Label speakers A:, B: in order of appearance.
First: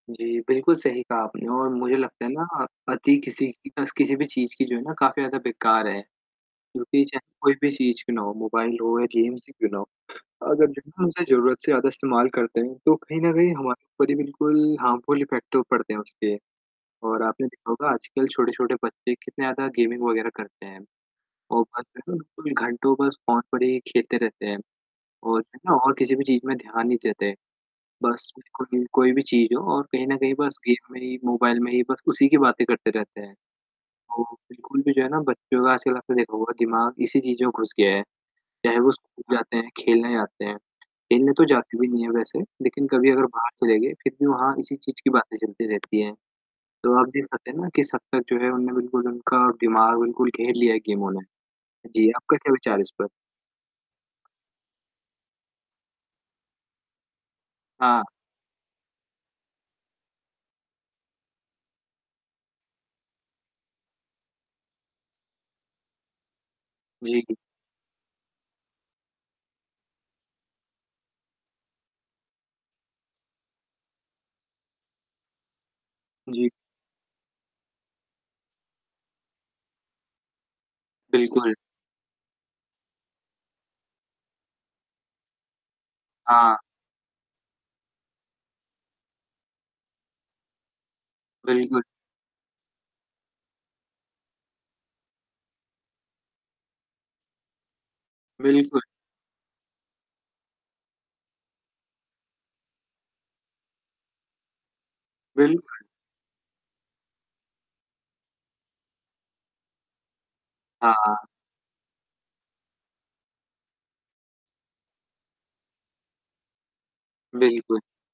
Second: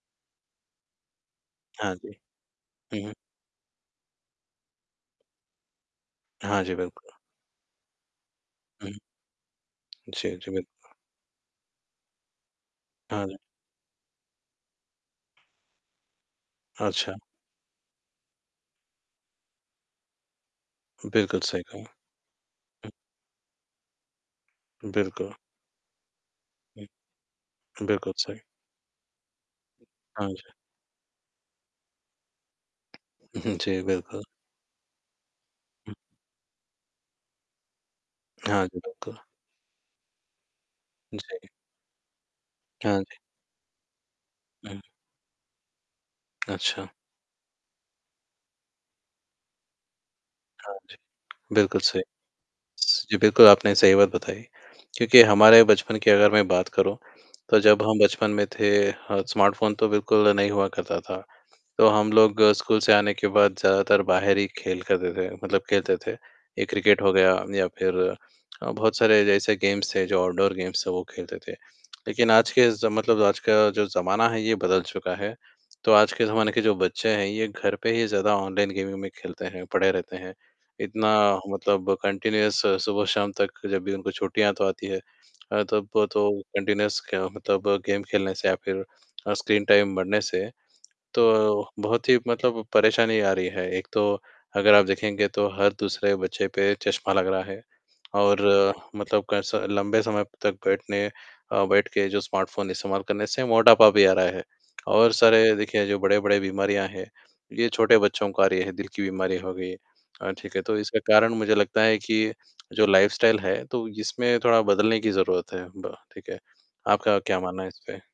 A: जी, बिल्कुल सही कहा आपने और
B: हाँ
A: मुझे
B: जी।
A: लगता है ना अ,
B: हुँ, हुँ।
A: अति किसी की अस किसी भी चीज़ की जो है ना काफ़ी ज़्यादा बेकार है।
B: हाँ जी,
A: यूपी
B: बिल्कुल।
A: चाहे कोई भी चीज़ क्यों ना हो मोबाइल
B: हुँ।
A: हो या गेम्स ही क्यों ना हो,
B: जी, जी।
A: अगर जो
B: बिल्कुल।
A: हम उसे ज़रूरत से ज़्यादा इस्तेमाल करते हैं तो कहीं
B: हाँ
A: न
B: जी।
A: कहीं हमारे ऊपर ही बिल्कुल हार्मफुल इफ़ेक्ट तो पड़ते हैं उसके।
B: अच्छा।
A: और आपने देखा होगा आजकल छोटे-छोटे बच्चे कितने ज़्यादा गेमिंग वग़ैरह करते हैं।
B: बिल्कुल सही
A: वो
B: कहा।
A: बस
B: हुँ।
A: [unintelligible] देखो घंटों बस फ़ोन पर ही खेलते रहते हैं
B: बिल्कुल।
A: और जो है ना किसी भी चीज़ में
B: हुँ।
A: ध्यान नहीं देते।
B: बिल्कुल
A: बस
B: सही।
A: बिल्कुल कोई भी चीज़ हो और कहीं न
B: हाँ
A: कहीं
B: जी।
A: बस गेम में ही मोबाइल में ही बस उसी की बातें करते रहते हैं।
B: हुँ। जी, बिल्कुल।
A: तो बिल्कुल भी जो है ना बच्चों का आजकल आपने देखा हुआ है दिमाग इसी चीज़ों में घुस गया है।
B: हाँ जी,
A: चाहे वो
B: बिल्कुल।
A: स्कूल जाते हैं या खेलने जाते हैं, खेलने तो
B: जी।
A: जाते भी नहीं हैं वैसे, लेक़िन
B: हाँ
A: कभी
B: जी।
A: अगर बाहर चले गए फ़िर भी वहाँ इसी
B: हुँ।
A: चीज़ की बातें चलती रहती हैं।
B: अच्छा।
A: तो आप देख सकते हैं न किस हद तक ना किस हद तक जो है उन्हें बिल्कुल उनका दिमाग बिल्कुल घेर लिया
B: हाँ
A: है
B: जी।
A: गेमों ने।
B: बिल्कुल सही।
A: जी, आपका क्या विचार है इस पर?
B: जी बिल्कुल आपने सही बात बताई, क्योंकि हमारे बचपन की अगर मैं बात करूँ, तो जब हम
A: हाँ।
B: बचपन में थे अ, स्मार्टफ़ोन तो बिल्कुल नहीं हुआ करता था। तो हम लोग स्कूल से आने के बाद ज़्यादातर बाहर ही खेल करते थे मतलब खेलते थे। ये क्रिकेट हो गया
A: जी।
B: या फ़िर अ, बहुत सारे जैसे गेम्स थे जो आउटडोर गेम्स थे वो खेलते थे। लेक़िन आज के ज़ मतलब आज का जो ज़माना है ये बदल चुका है। तो आज के
A: जी।
B: ज़माने के जो बच्चे हैं ये घर पे ही ज़्यादा ऑनलाइन गेमिंग में खेलते हैं, पड़े रहते हैं, इतना
A: बिल्कुल।
B: मतलब कंटिन्यूअस सुबह-शाम तक जब भी उनको छुट्टियाँ तो आती हैं। अ, तब तो
A: हाँ।
B: कंटिन्यूअस क मतलब गेम खेलने से या फ़िर अ, स्क्रीन टाइम बढ़ने से। तो
A: बिल्कुल।
B: बहुत ही मतलब परेशानी आ रही है, एक तो अगर आप देखेंगे तो हर दूसरे बच्चे पे चश्मा लग रहा है। और
A: बिल्कुल।
B: मतलब कैसा लंबे समय तक बैठने अ, बैठ के जो स्मार्टफ़ोन इस्तेमाल करने से मोटापा भी आ रहा है। और सारे
A: बिल्कुल।
B: देखिए जो बड़े-बड़े बीमारियाँ हैं, ये छोटे बच्चों को आ रही हैं दिल की बीमारी हो गई। अ, ठीक है तो इसका
A: हाँ।
B: कारण मुझे लगता है कि, जो लाइफ़स्टाइल है तो इसमें थोड़ा बदलने की ज़रूरत है ब ठीक है? आपका क्या मानना है
A: बिल्कुल।
B: इसपे?